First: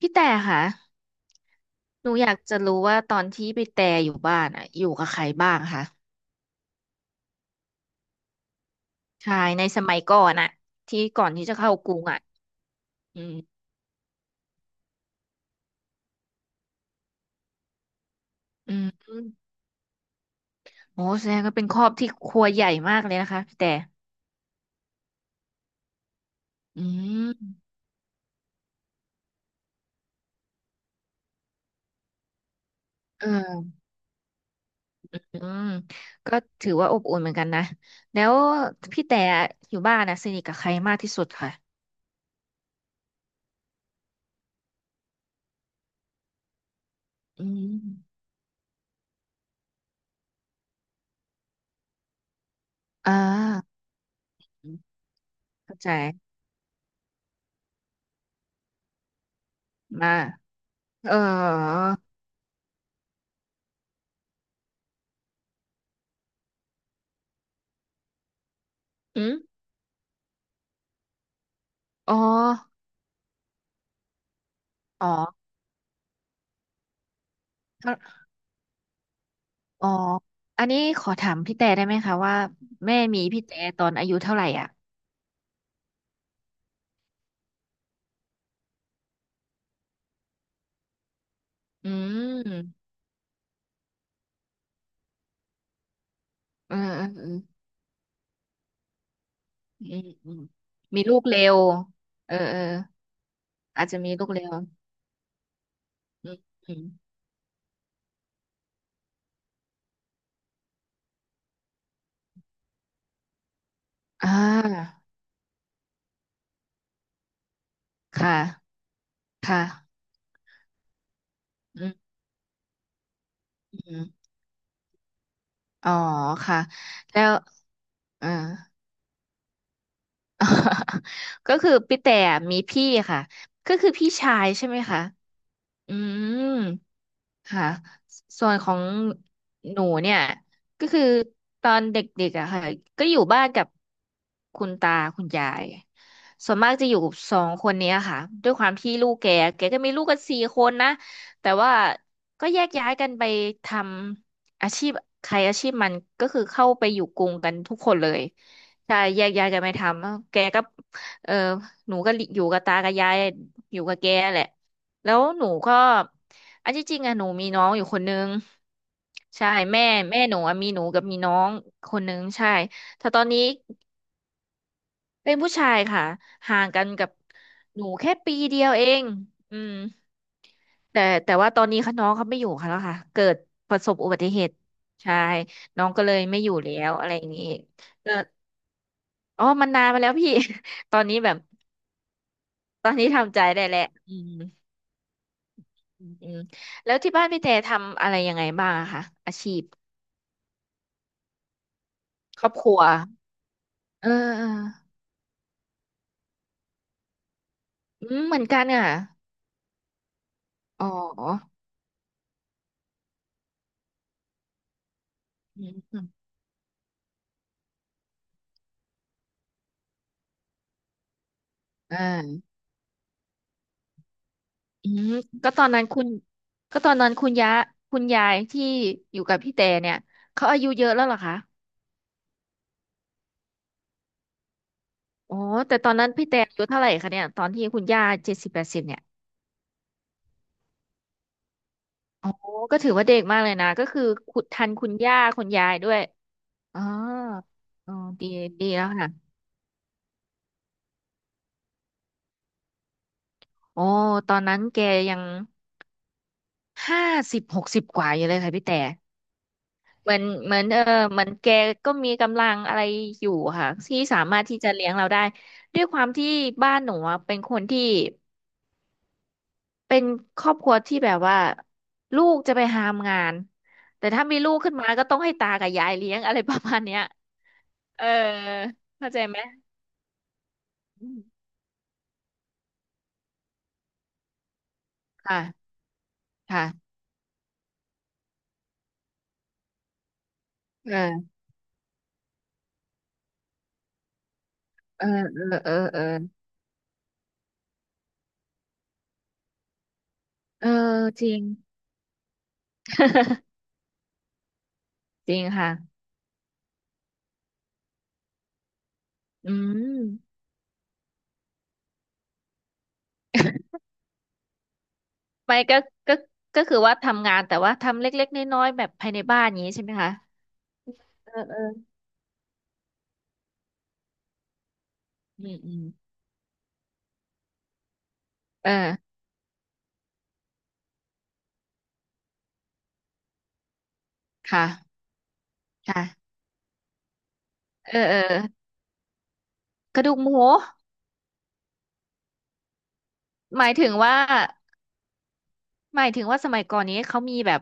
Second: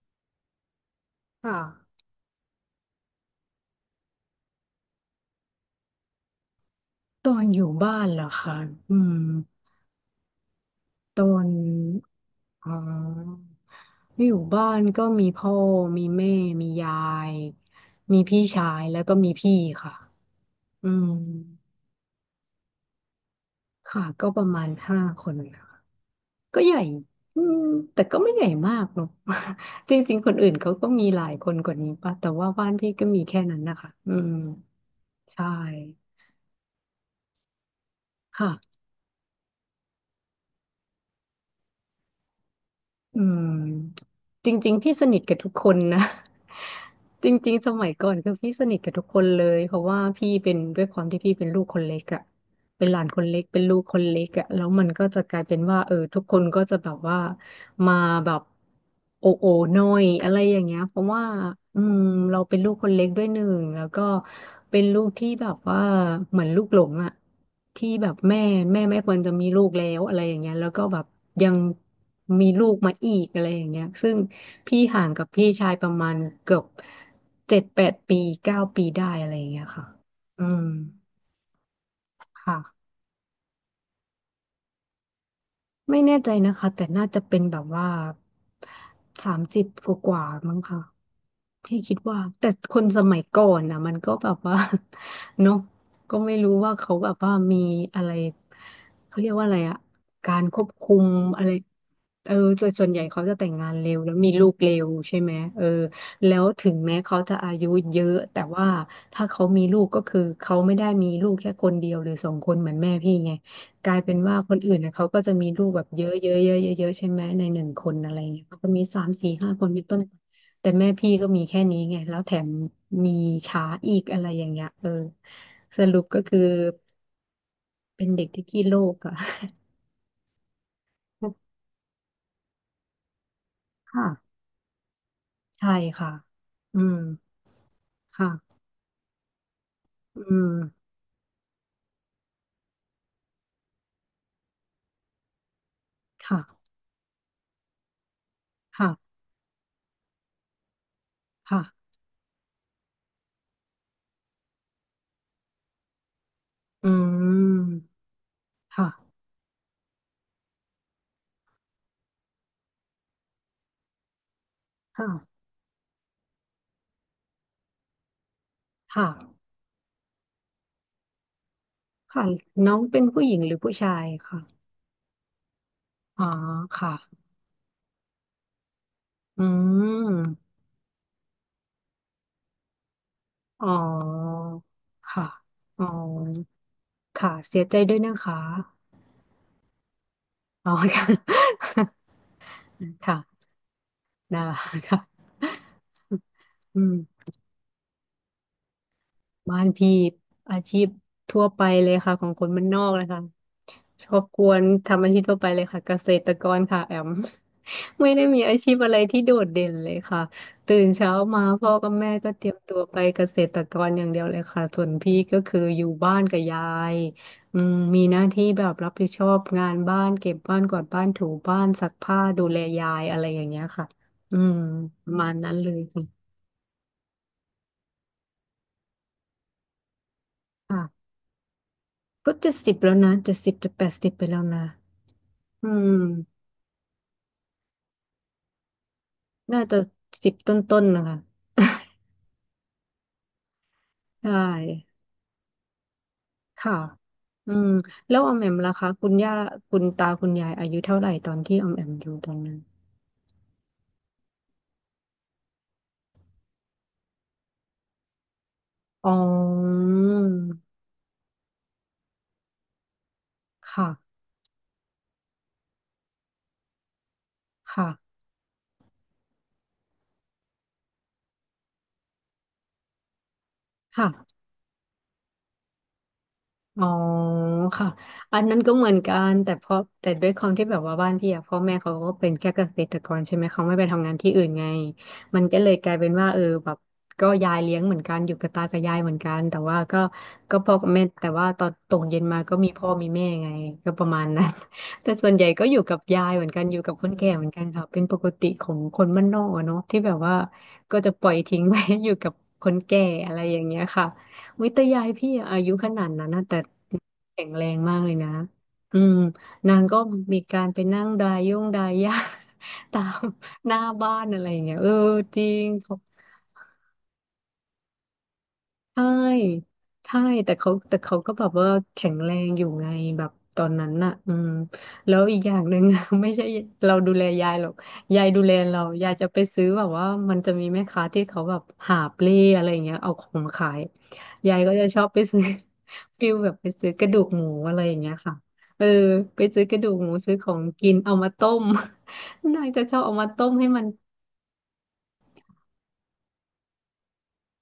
พี่แต่ค่ะค่ะหนูอยากจะรู้ว่าตอนที่พี่แต่อยู่บ้านอ่ะอยู่กับใครบ้างคะตอนอยู่บ้านเหรอคะอืมใช่ในสมัยก่อนอ่ะที่ตอก่อนที่นจะเข้ากรุงอ่ะอ๋ออืมอยู่บ้านก็มีพ่อมีแม่มียายมีพี่ชาอืยแล้วก็มีมพี่ค่ะอืโอ้มแสดงว่าเป็นครอบที่ครัวใหญ่มากเลยนะคะพี่แต่ค่ะก็ประมาณห้าคนนะะก็ใหญ่อือืมมแต่ก็ไม่ใหญ่มากเนอะ จริงๆคนอื่นเขาก็มีหลายคนกว่านี้ป่ะแต่ว่าบ้านพี่ก็มีเแค่นั้นออนะคะอืมอืใช่มก็ถือว่าอบอุ่นเหมือนกันนะแล้วค่ะ พี่แต่อยู่บ้านนะสนิทกับใครมากที่สุดค่ะอืมจริงๆพี่สนิทกับทุกคนนะ จอืริงๆสมมัยก่อนคือพี่สนิทกับทุกคนเลยเพราะว่าพี่เป็นด้วยความที่พี่เป็นลูกคนเล็กอะเป็นหลานอ่คนเล็กเป็นลูากคนเล็กอะแล้วมันก็จะกลายเป็นเข้าว่าใจเออทุกคนก็จะแบบว่า มาแบบโอโอหน่อยมาอะไรอย่างเงี้ยเพราะเออว่าอืมเราเป็นลูกคนเล็กด้วยหนึ่งแล้วก็เป็นลูกที่แบบว่าเหมือนลูกหลงอะที่แบบแม่ไม่ควรอืจะมมีลูกแล้วอะไรอย่างเงี้ยแล้วก็แบบยังอ๋อมีลูกมาอีกอะไรอย่างเงี้ยซึ่งพี่ห่าอ๋งกับอ พี่ชายประมาณเกือบ7-8 ปี9 ปีได้อะไรอย่างเงี้ยค่ะอ๋ออืมอันนี้ขอถามพี่แต่ได้ไหมคะว่าค่ะแม่มีพี่แต่ตอนอายุเท่าไหร่อ่ะไม่แน่ใจนะคะแต่น่าจะเป็นแบบว่า30 กว่าๆมั้งค่ะ พี่อืคิดว่าแต่คนมสมัยก่อนนะมันก็แบบว่า เนาะก็ไม่รู้ว่าเออเขาเออแบบเออว่ามีอะไรเขาเรียกว่าอะไรอะอืมอืกามรควบคุมีมลูกเร็อะไรวเอเอออเออส่วนใหญ่เขาจะแต่งงานอาจเร็จะวมีแล้วลูมีกเร็ลูวกเร็วใช่ไหมเอออืแล้มวถึอืงมแม้เขาจะอายุเยอะแต่ว่าถ้าเขามีลูกก็คือเขาไม่ได้มีลูกแค่คนเดียวหรือ2 คนเหมือนแม่พี่ไงกลายเป็นอ่ว่าคนอื่นนะาเขาก็จะมีลูกแบบเยอะเยอะเยอะเยอะเยอะใช่ไหมในหนึ่งคนอะไรค่ะเงี้ยเขาก็มีสามสี่ห้าค่ะคนเป็นต้น แต่แม่พี่ก็มีแค่นี้อืมไง แล้วแถมมีช้าอือีกมอะไรอย่างเงี้ยเออสอ๋อรุปก็คือค่ะแล้วเป็นเอเด็กอ ที่ขี้โลกอะ ก็ คือพี่แต่มีพี่ค่ะ ก็คือค่ะพี่ชายใช่ไหมคะใช่อืค่ะม อืมค่ะค่ะส่วนของหนูเนี่ยอืมก็คือตอนเด็กๆอะค่ะก็อยู่บ้านกับคุณตาคุณยายส่วนค่ะมากจะอยู่กับสองคนเนี้ยค่ะด้วยความที่ลูค่ะกแกแกก็มีลูกกันสี่คนนะแต่ว่าค่ะก็แยกย้ายกันไปทำอาชีพใครอาชีพมันก็คือเข้าไปอือยู่กรุงกันทุกคมนเลยค่ะใช่แยกย้ายกันไปทำแกก็เออหนูก็อยู่กับตากับยายอยู่กับแกแหละ แล้วค่ะหนูก็อันที่จริงอะหนูมีน้องอยู่คนนึงค่ะใช่แม่แม่หนูอะมีหนูกับมีน้องคนนึงค่ะใช่น้องเป็นแต่ตอผู้นหญินี้งหรือผู้ชายค่ะเป็นผู้ชายค่ะอ๋อห่างกันค่ะกับหนูแค่ปีเดียวเองอือืมมแต่ว่าตอนนี้ค่ะน้องเขาไม่อยู่ค่ะแล้วค่ะเกิดอ๋อประสบอุบัติเหตุใช่ค่ะอ๋น้อองก็เลยไม่อยู่แล้วอะไรอย่างค่ะนี้เสียใจด้วยก็นะคะอ๋อมันนานมาแล้วพี่ อ๋อ ตอค่ะนนี้แบบตอนนี้ค่ะ ทำใจได้แล้วอืมได้ค่ะ อืมอืมอืแล้มวที่บ้านพี่แต่ทำอะไรยังไงบ้างอะคะอาชีบ้าพ นพี่อาชีพทั่วไปเลยค่ะของคครนอบบ้าคนรันวอกนะคะคเออรอบคเอรัอวทำอาชีพทั่วไปเลยค่ะเกษตรกรค่ะแอม อืไม่มได้เหมืมีอนอากันชีพอ่ะอะไรที่โดดเด่นเลยค่ะตื่อ๋นเช้ามาอพ่อกับแม่ก็เตรียมตัวไปเกษตรกรอย่างเดียวเลยค่ะส่วนพี่ก็คืออือยู่บ้านมกับยายอืมมีหน้าที่แบบรับผิดชอบงานบ้านเก็บบ้านกวาดบ้านถูบ้านซักผ้าอ่าดูแลยายอะไรอย่างเงี้ยค่ะอืมอืปมระมาณก็นั้นตอเลนยนั้นคคุณก็ตอนนั้นคุณยะคุณยายที่อยู่กับพี่แต่เนี่ย เขาอายุเยอะแล้่ะ วเหรอคะก็70แล้วนะเจ็ดสิบจะ80ไปแล้วนะอ๋ออืแต่ตอนมนั้นพี่แต่อายุเท่าไหร่คะเนี่ยตอนที่คุณย่าเจ็ดสิบแปดสิบเนี่ยน่าจะ10 ต้นๆนะคะ อ๋อก็ถือว่าเด็กมากเลยนะ ก็คือใช่ขุดทันคุณย่าคุณยายด้วยค่ะอ๋ออืมอ๋อแล้วดีออมแอมดีล่ะแล้คะวคุณย่าค่ะคุณตาคุณยายอายุเท่าไหร่ตอนที่ออมแอมอยู่ตอนนั้นโอ้ตอนนั้นแกยังห้าสิบหกสิบกว่าอยู่เลยค่ะพี่แต่ อ๋อเหมือนเออเหมือนแกก็มีกำลังอะไรอยู่ค่ะค่ะที่สามารถที่จะเลี้ยงเราได้ด้วยความที่บ้านหนูอะเป็นคนที่ค่ะเป็นครอบครัวที่แบบว่าลูกจะไปหามงานแต่ถ้ามีค่ะ ลูกขึ้นมาก็ต้องให้ตากับยายเลี้ยงอะไรประมาณอ๋อเนี้ยค่ะเอออันนั้นก็เหมือนเข้ากัใจนไหมแต่เพราะแต่ด้วยความที่แบบว่าอืบ้านมพี่อะพ่อแม่เขาก็เป็นแค่เกษตรกรใช่ไหมเขาไม่ไปทำงานที่อื่นไงมันก็เลค่ะยกลายเป็นว่าเออแบบค่ะก็ยายเลี้ยงเหมือนกันอยู่กับตากับยายเหมือนกันแต่ว่าก็ก็พ่อกับแม่แต่เออว่าตอนตกเย็นมาก็มีพ่อมีแม่ไงก็ประมาณนั้น เออแต่ส่วนเอใหอญ่ก็เอออยู่กับเออยายเหมือนกันอยู่กับคนแก่เหมือนกันค่ะเป็นปกติของคนบ้านนอกอะเนาะที่แบบว่าเอก็อจะปจล่อริยงทิ้งไว้ อยู่กับคนแก่อะไรอย่างเงี้ยค่ะ วิตยายพี่จริงอะอาค่ะยุขนาดนั้นนะแต่แข็งแรงมากเลยนะอืมอืนางก็ม มีการไปนั่งดายย่งดายห้า ตามหน้า บ้านอะไรอย่างเงี้ยเออจริไม่ง ก็ก็คือว่าทำงานแต่ว่าทำเล็กๆน้อยๆแบบใชภายในบ้านอย่าง่นี้ใช่ไหมคะ ใช่แต่เขาเอก็อแบบเออว่าแข็งแรงอยู่ไงแบบตอนนั้นน่ะอืมแล้วอีกอือย่ามงอืหนึ่มง ไม่ใช่เราดูแลยายหรอกยายดูแลเอเรายาอยจะไปซื้อแบบว่ามันจะมีแม่ค้าที่เขาแบบหาบเล่อะไรอย่างเงี้ยเอาของมาขายยายค่ะก็จะชอบไปซื้อ ฟิค่ะลแบบไปซื้อกระดูกหมูอะไรอเอย่าองเงี้ยเออค่ะเออไปซื้อกระดูกกระหมูดูกหซื้มูอของกินเอามาต้ม นางจะชอบเอามาต้มหให้มายมัน ถึงว่าหมายถึงว่าสมัยก่อนนี้เขามีแบบ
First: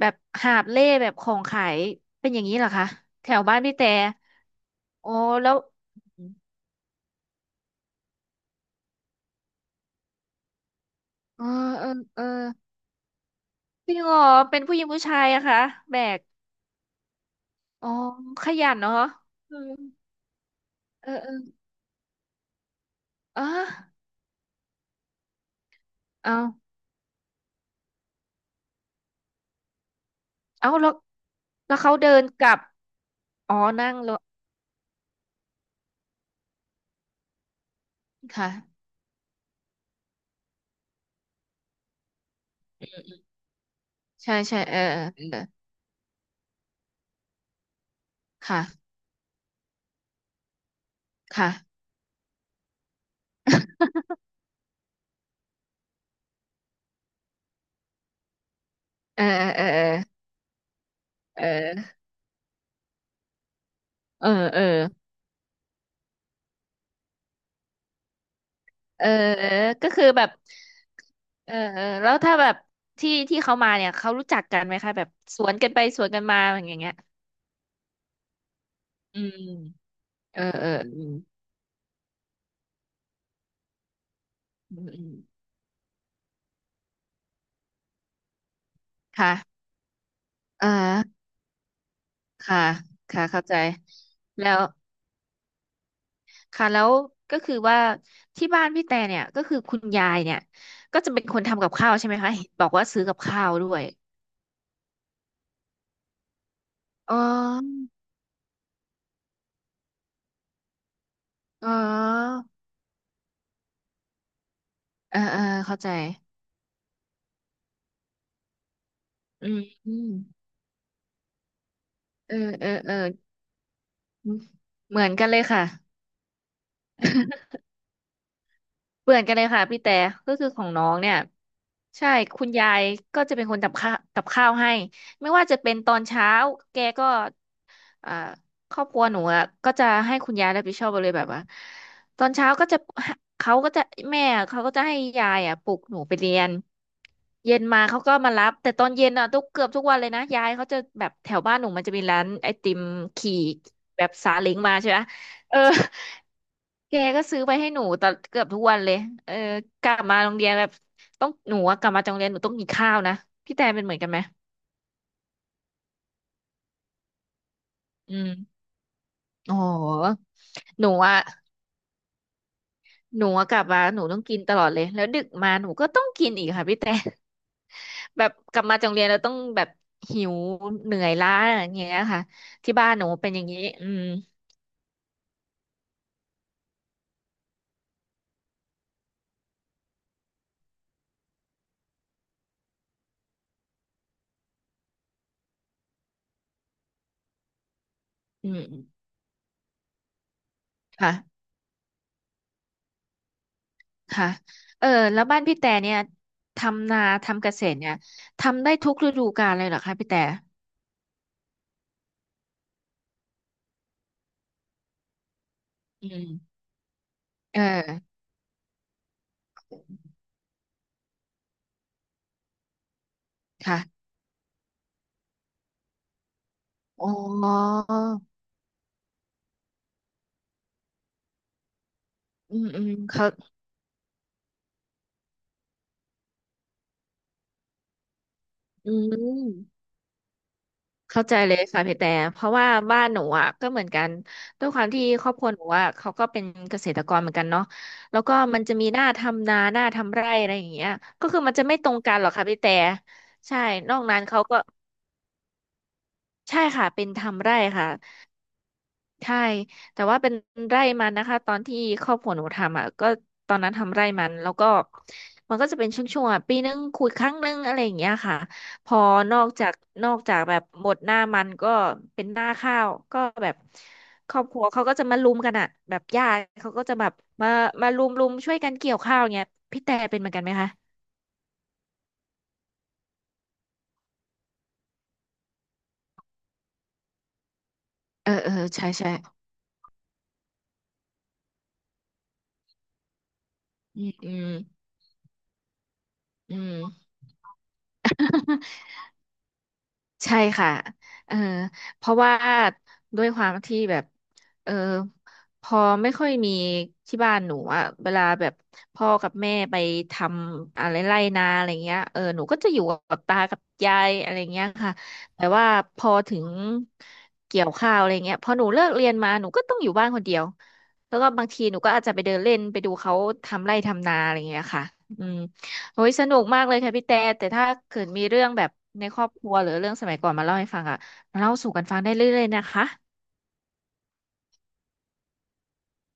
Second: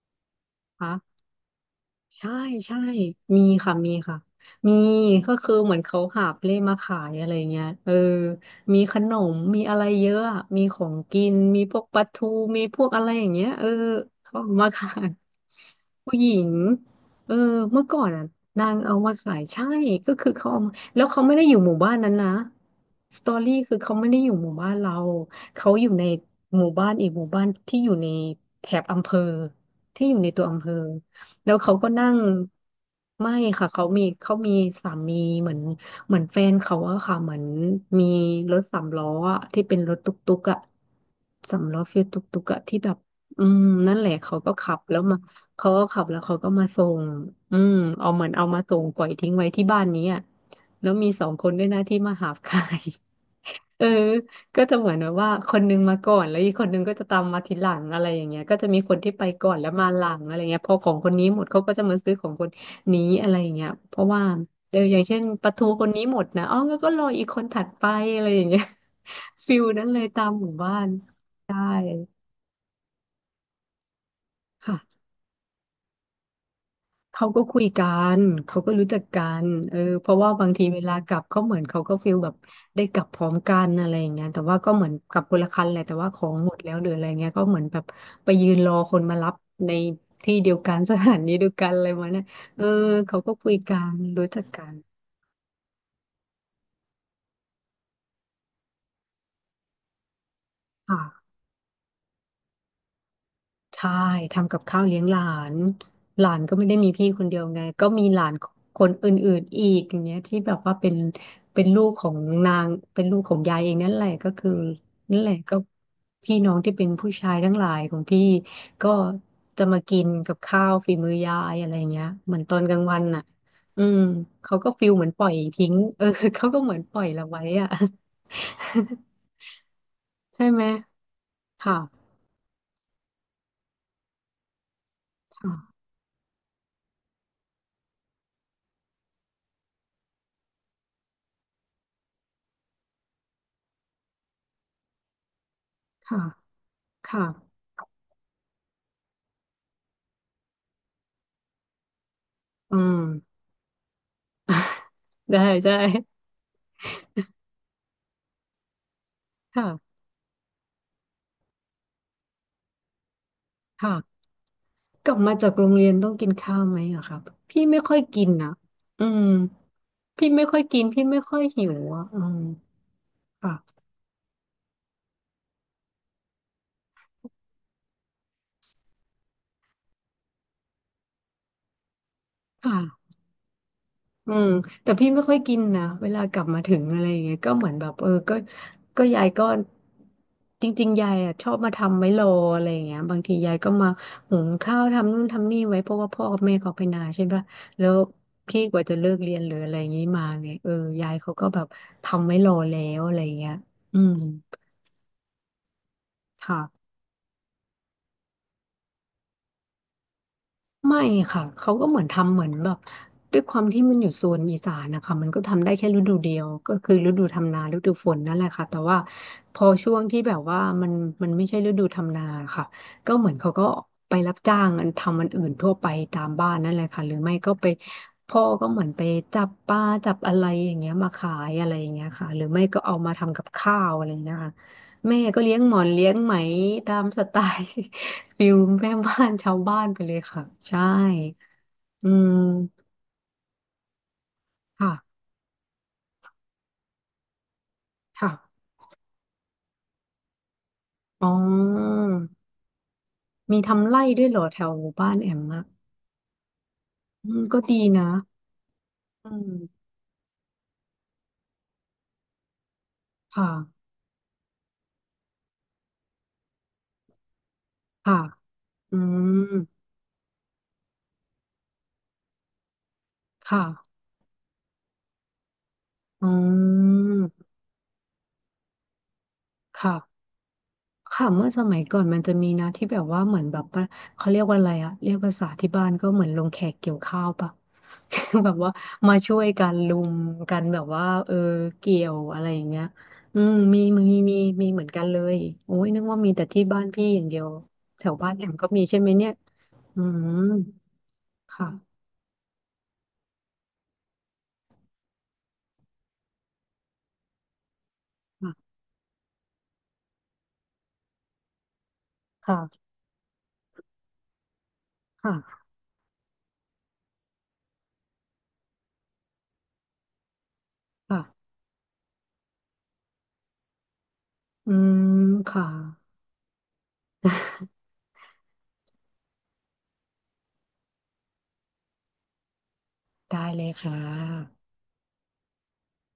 แบบหาบเล่แบบของขายเป็ใช่นอย่างนี้เหรอใช่คะแถมีวบ้านค่ะพี่แต่มีค่ะ มีโอ้ก็แล้คือวเหมือนเขาหาบเล่มาขายอะไรเงี้ยมีขนมมีอะไรเยอะอะมีของกินเออมีพวกเออปลาเอทูอมีพวกอะไรอย่างเงี้ยจริงเหรอเขาเอาเป็นมาผู้หญิงขาผู้ยชายอะคะแบผู้กหญิงเออเมื่ออ๋อก่อนอ่ะขนายังนเนาะเอามาขายอืใช่มก็คือเขาเอามาแล้วเออเขาเอไม่อได้อยู่หมู่บ้านนั้นนะสตออ๋อรี่คือเขาไม่ได้อยู่หมู่บ้านเราเขาอยู่ในเอาหมู่บ้านอีกหมู่บ้านที่อยู่ในแถบอำเภอที่อยู่ในตัวอำเภเอาอ แล้วแล้วเขาแล้วก็เขานั่เดิงนกลับไม่อ๋อค่ะ เขานั่งมีรถสามีเหมือนเหมือนแฟนเขาอะค่ะเหมือนมีรถสาค่ะมล้ออะที่เป็นรถตุ๊กตุ๊กอะสามล้อฟิลตุ๊กตุ๊กอะที่แบบอืมนั่นแหละใช่เขาก็ใช่ขัเออบแล้เอวอมาเออเขาก็ขับแล้วเขาก็มาส่งอืมเอาเหมือนเอามาค่ะ ส่งปล่อยทิ้งไว้ที่บ้านนี้อะแล้วมีสองคค่ะนด้วยนะที่มาหาบ คายเออ ก็จะเหมือนแบบว่าคนนึงมาก่อนแล้วอีกคนนึงก็จะตามมาทีหลังอะไรอย่างเงี้ยก็จะมีคนที่เอไปอก่อนเออแล้วเออมาหลังอะไรเงี้ยพอของคนนี้หมเดเขาก็จะออมาซื้อของคนนี้อะไรอย่างเงี้ยเพราะว่าเออเอออย่างเช่นปลาทูคนนี้หมดนะอ๋องั้นก็รออีกคนถัดไปอะไรอย่างเงี้ย เออเอ อฟิลนั้ก็นเลคืยอแบตาบมหมู่บ้านเออใช่เออแล้วถ้าแบบที่ที่เขามาเนี่ยเขารู้จักกันไหมคะแบค่ะ บสวนกันไปสวนกันมาอย่างเงี้ยเขาก็คุยกันเขาก็รู้จักอืกัมนเพราะว่าเออบางทีเออเวลาอืกมลับเขาเหมือนเขาก็ฟีลแบบได้กลับพร้อมกันอะไรอย่างเงี้ยแต่ว่าก็อืเหมือมนอืกมลับคนละคันแหละแต่ว่าของหมดแล้วหรืออะไรเงี้ยก็เหมือนแบบไปยืนรอคนมารัค่ะบในที่เดียวอ่ากัน สถานีเดียวกันอะไรประมาณเนี้ยค่ะเออเขาค่ะก็เข้าคุใจยกันรู้จักแล้วกันค่ะแล้วก็คือว่าที่บ้านพี่แต่เนี่ยก็คือคุณยายเนี่ยก็จะเป็นค่ะ คนทำกับข้าวใช่ไหมคะเห็นบอกว่าซื้อกับข้าวด้วยใช่ทำกับข้าวเลี้ยงหลานหลานก็ไม่ได้มีพี่อ๋อคนเดียวไงก็มีหลานคนอื่นๆอีกอย่างเงี้ยที่แบบว่าเป็นเป็นอ๋อลูกของนางเป็นลูกของยายเองนั่นแหละก็คือเอนั่อนแหละเออก็เข้าใจ พี่น้องที่เป็นผู้ชายทั้งหลายของพี่ก็อืจะมากินมกับข้าวฝีมือยายอะไรเงี้ยเอเหมืออนตอนเออกลางเออวันน่ะอืมเขาก็ฟิลเหเหมืมืออนนปกัล่นอยเลยค่ะทิ้งเขาก็เหมือนปล่อยเราไว้อ่ะ เหมือนกันเลยค่ะพี่แต่ ก็ ใช่คือขไหมองน้องเนี่ยค่ะใช่คุณยายก็จะเป็นคนทำข้าวกับข้าวให้ไม่ว่าค่ะจะเป็นตอนเช้าแกก็ อ่าครอบครัวหนูอะก็จะให้คุณยายรับผิดชอบไปเลยแบบว่าตอนเช้าก็จะเขาก็จะแม่เขาก็จะให้ยายอ่ะปลุกหนูไปค่ะเรียนค่ะเย็นมาเขาก็มารับแต่ตอนเย็นอ่ะทุกเกือบทุกวันเลยนะยายเขาจะแบบแถวบ้านหนูมันจะมีร้านไอติอืมม ขี่แบบซาเล้งมาใช่ไหม ได้เออใช่แกก็ซื้อไปให้หนูตอนเกือบทุกวันเลยเออกลัค่ะบมาโรงเรียนแบบต้องหนูอะกลับมาจากโรงเรียนหนูต้องกินข้าวนะพี่แตนเป็นเหมือนกันไหมค่ะกลับมาจากโรงเรียนต้องกินข้าวไหมอะครับพี่ไม่ค่อยอืกินนะมอืมอ๋อพี่ไม่ค่อยกิหนนูพี่อะ ไม่ค่อยหิวอะอืมหนูอะกลับมาค่ะหนูต้องกินตลอดเลยแล้วดึกมาหนูก็ต้องกินอีกค่ะพี่แต่ แบบกลับมาจากโรงเรียนเราต้องแบบหิวเหนื่อยล้าอย่างเงี้ยค่ะที่ค่ะ บ้านหนูเป็นอย่างนี้อืมอืมแต่พี่ไม่ค่อยกินนะเวลากลับมาถึงอะไรอย่างเงี้ยก็เหมือนแบบก็ยายก็จริงๆยายอ่ะชอบมาทำไว้รออะไรอย่างเงี้ยบางทียายก็มาหุงข้าวทำนู่นทำนี่ไว้เพราะว่าพ่อกับแม่เขาไปนาใช่ปะแล้วอืพี่มกว่าจะเลิกเรียนหรืออะไรอย่างงี้มาไงยายเขาก็ค่ะแบบทำไว้รอแล้วอะไรอย่างเงี้ยอืมค่ะเออแล้วบ้านพี่แต่เนี่ยค่ะ ทำนาทำเกษตรเนี่ยทำได้ทุกฤดูกาลเลยเหรอคะพี่แต่ไม่ค่ะเขาก็เหมือนทำเหมือนแบบด้วยความที่มันอยู่โซนอีสานนะคะมันก็ทำได้แค่ฤอืดูเดียวมก็คือฤดูทำเอนาฤดูฝอนนั่นแหละค่ะแต่ว่าพอช่วงที่แบบว่ามันไม่ใช่ฤดูทำนาค่ะก็เหมือนเขาก็ค่ะไปรับจ้างอันทำอันอื่นทั่วไปตามบ้านนั่นแหละค่ะอ๋อหรือไม่ก็ไปพ่อก็เหมือนไปจับปลาจับอะไรอย่างเงี้ยมาขายอะไรอย่างเงี้ยค่ะหรืออืไม่มก็อืมเอามาเขาทำกับข้าวอะไรอย่างเงี้ยค่ะแม่ก็เลี้ยงหมอนเลี้ยงไหมตามสไตล์ ฟิลแม่อืบ้านม ชาวบ้านไปเลยค่ะใช่เข้าใจเลยค่ะพี่อืแต่เพราะว่ามบ้านหนูอ่ะก็เหมือนกันด้วยความที่ค่ะครอบครัวหนูอ่ะเขาก็เป็นเกษตรกรเหมือนกันเนาะแล้วก็มันค่ะจะมีหน้าทำนาหน้าทำไร่อะไรอย่างเงี้ยก็อ๋คือมันจะไม่ตรองกันหรอกค่ะพี่แต่ใช่ มีทำนอไร่กนั้ด้นวยเหรเขาอแถก็วหมู่บ้านแอมอะใช่ค่ะเป็นอืมทำไร่ก็ดีค่ะ นะอืใช่มแต่ว่าเป็นไร่มันนะคะตอนที่ครอบครัวหนูทำอ่ะก็คตอนนั้น่ะทำไร่มันแล้วก็มันก็จะเป็นช่วงๆอ่ะปีนึงคุยครั้งนึงอะไรอย่างเงี้ยค่ะค่ะพอือนอกจามกนอกจากแบบหมดหน้ามันก็เป็นหน้าข้าวก็แบบค่ะครอบครัวเขาก็จะมาลุมกันอ่ะแบบอืญาติเขาก็จะแบบมมามาลุมช่วยกันเกี่ยวข้าวเงี้ยพี่ค่ะ แต่เป็นเหมือนกันไหมคะค่ะเมื่อสมัยก่อนมันจะมีนะที่แบบว่าเหมือนแบบว่าเขาเรียกว่าอะไรอะเรียกภาษาที่บ้านก็เหมือนลงแขกเกี่ยวข้าวปะ เออ แบเออบว่าใช่ใช่มาช่วยกันลุมกันแบบว่าเกี่ยวอะไรอย่างเงี้ยอืมมีอืมอืมีมเหมือนกันเลยโอ้ยนึกว่ามีแต่อืที่บ้านพี่ม อย่างเดียวแถวบ้านแอมก็มีใช่ไหมเนี่ยอืใช่มค่ะเออค่ะเพราะว่าด้วยความที่แบบเออพอไม่ค่อยมีที่บ้านหนูอะเวลาแบค่ะบพ่อกับแม่ไปทำอะไรไร่นาอะไรเงี้ยเออหนูก็ค่ะจะอยู่กับตากับยายอะไรเงี้ยค่ะแต่ค่ะว่าพอถึงเกี่ยวข้าวอะไรเงี้ยพอหนูเลิกเรียนมาหนูก็ต้องอยู่บ้านคนเดียวแล้วก็ค่ะบางทีหนูก็อาจจะไปเดินเล่นไปดูเขาทำไร่ทำนาอะไรเงี้ยอืค่ะมอืม ค่ะโอ้ยสนุกมากเลยค่ะพี่แต่แต่ถ้าเกิดมีเรื่องแบบในครอบครัวหรือเรื่องสมัยก่อนมาเล่าให้ฟังอ่ะเล่าสู่กันฟังได้เรื่อยๆนะคะได้เลยค่ะ